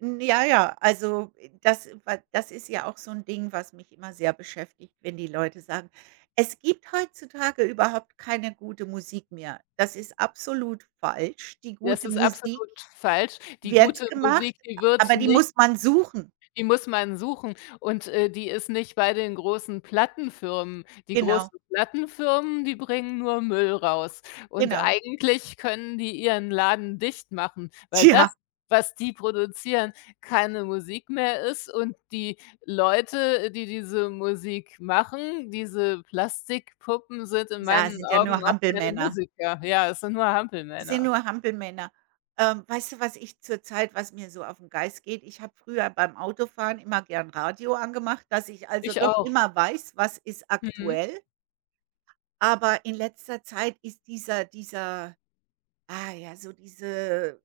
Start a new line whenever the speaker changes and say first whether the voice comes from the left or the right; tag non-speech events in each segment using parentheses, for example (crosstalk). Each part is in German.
right: N ja, ja. Also, das wa das ist ja auch so 'n Ding, was mich immer sehr beschäftigt, wenn die Leute sagen: „Es gibt heutzutage überhaupt keine gute Musik mehr.“ Das ist absolut falsch. Die
left: Das
right: gute
left: ist
right: Musik
left: absolut falsch. Die
right: wird
left: gute
right: gemacht,
left: Musik, die wird
right: aber die
left: nicht
right: muss man suchen.
left: Die muss man suchen und, äh, die ist nicht bei den großen Plattenfirmen. Die
right: Genau.
left: großen Plattenfirmen, die bringen nur Müll raus und
right: Genau.
left: eigentlich können die ihren Laden dicht machen, weil das,
right: Tja.
left: was die produzieren, keine Musik mehr ist und die Leute, die diese Musik machen, diese Plastikpuppen, sind in
right: Ja,
left: meinen
right: sind ja
left: Augen
right: nur
left: auch keine
right: Hampelmänner.
left: Musiker. Ja, es sind nur
right: Die sind
left: Hampelmänner.
right: nur Hampelmänner. Ähm, weißt du, was ich zurzeit was mir so auf 'n Geist geht? Ich habe früher beim Autofahren immer gerne Radio angemacht, dass ich, also,
left: Ich
right: doch
left: auch.
right: immer weiß: „Was ist
left: Mhm.
right: aktuell.“ Aber in letzter Zeit ist dieser dieser ah, ja, so diese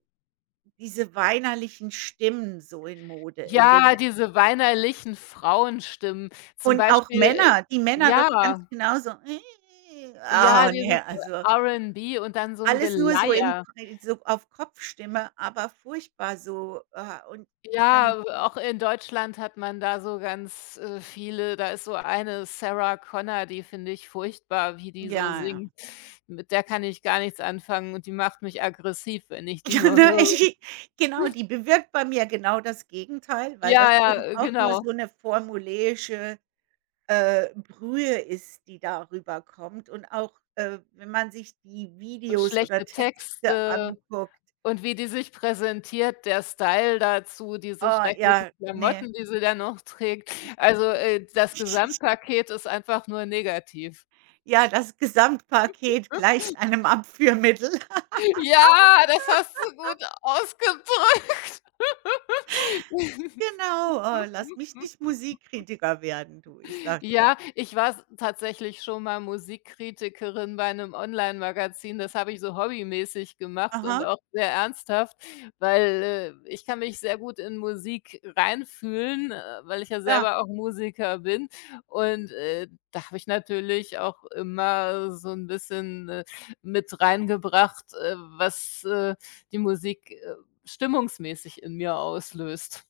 right: diese weinerlichen Stimmen so in Mode, in den
left: Ja, diese weinerlichen Frauenstimmen. Zum
right: Und auch
left: Beispiel, äh
right: Männer die Männer doch ganz
left: ja.
right: genauso.
left: Ja,
right: Ah,
left: dieses,
right: ne,
left: äh,
right: also
left: R'n'B und dann so 'n
right: Alles nur so in
left: Geleier.
right: (unintelligible) so auf Kopfstimme, aber furchtbar so. Äh, und dann
left: Ja, auch in Deutschland hat man da so ganz, äh, viele. Da ist so eine Sarah Connor, die finde ich furchtbar, wie die so
right: Ja.
left: singt. Mit der kann ich gar nichts anfangen und die macht mich aggressiv, wenn ich die
right: Ja,
left: nur
right: ne?
left: höre.
right: Genau,
left: (snorts)
right: die bewirkt bei mir genau das Gegenteil, weil das
left: Ja,
right: eben
left: ja,
right: auch nur
left: genau.
right: so 'ne formuläische, äh, Brühe ist, die da rüberkommt und auch, äh, wenn man sich die Videos oder
left: Schlechte
right: Texte
left: Texte
right: anguckt.
left: und wie die sich präsentiert, der Style dazu, diese
right: Oh
left: schrecklichen
right: ja, ne.
left: Klamotten, die sie dann noch trägt. Also, äh, das
right: (giggles)
left: Gesamtpaket ist einfach nur negativ.
right: Ja, das Gesamtpaket
left: (giggles)
right: gleicht einem Abführmittel.
left: Ja, das hast du
right: (laughs)
left: gut ausgedrückt. (laughs)
right: Genau, oh lass mich nicht Musikkritiker werden, du. Ich sage dir.
left: Ja, ich war s tatsächlich schon mal Musikkritikerin bei 'nem Online-Magazin. Das habe ich so hobbymäßig gemacht und
right: Aha.
left: auch sehr ernsthaft, weil, äh, ich kann mich sehr gut in Musik reinfühlen, äh, weil ich ja
right: Ja.
left: selber auch Musiker bin und, äh, da habe ich natürlich auch immer so 'n bisschen, äh, mit reingebracht, äh, was, äh, die Musik, äh, stimmungsmäßig in mir auslöst.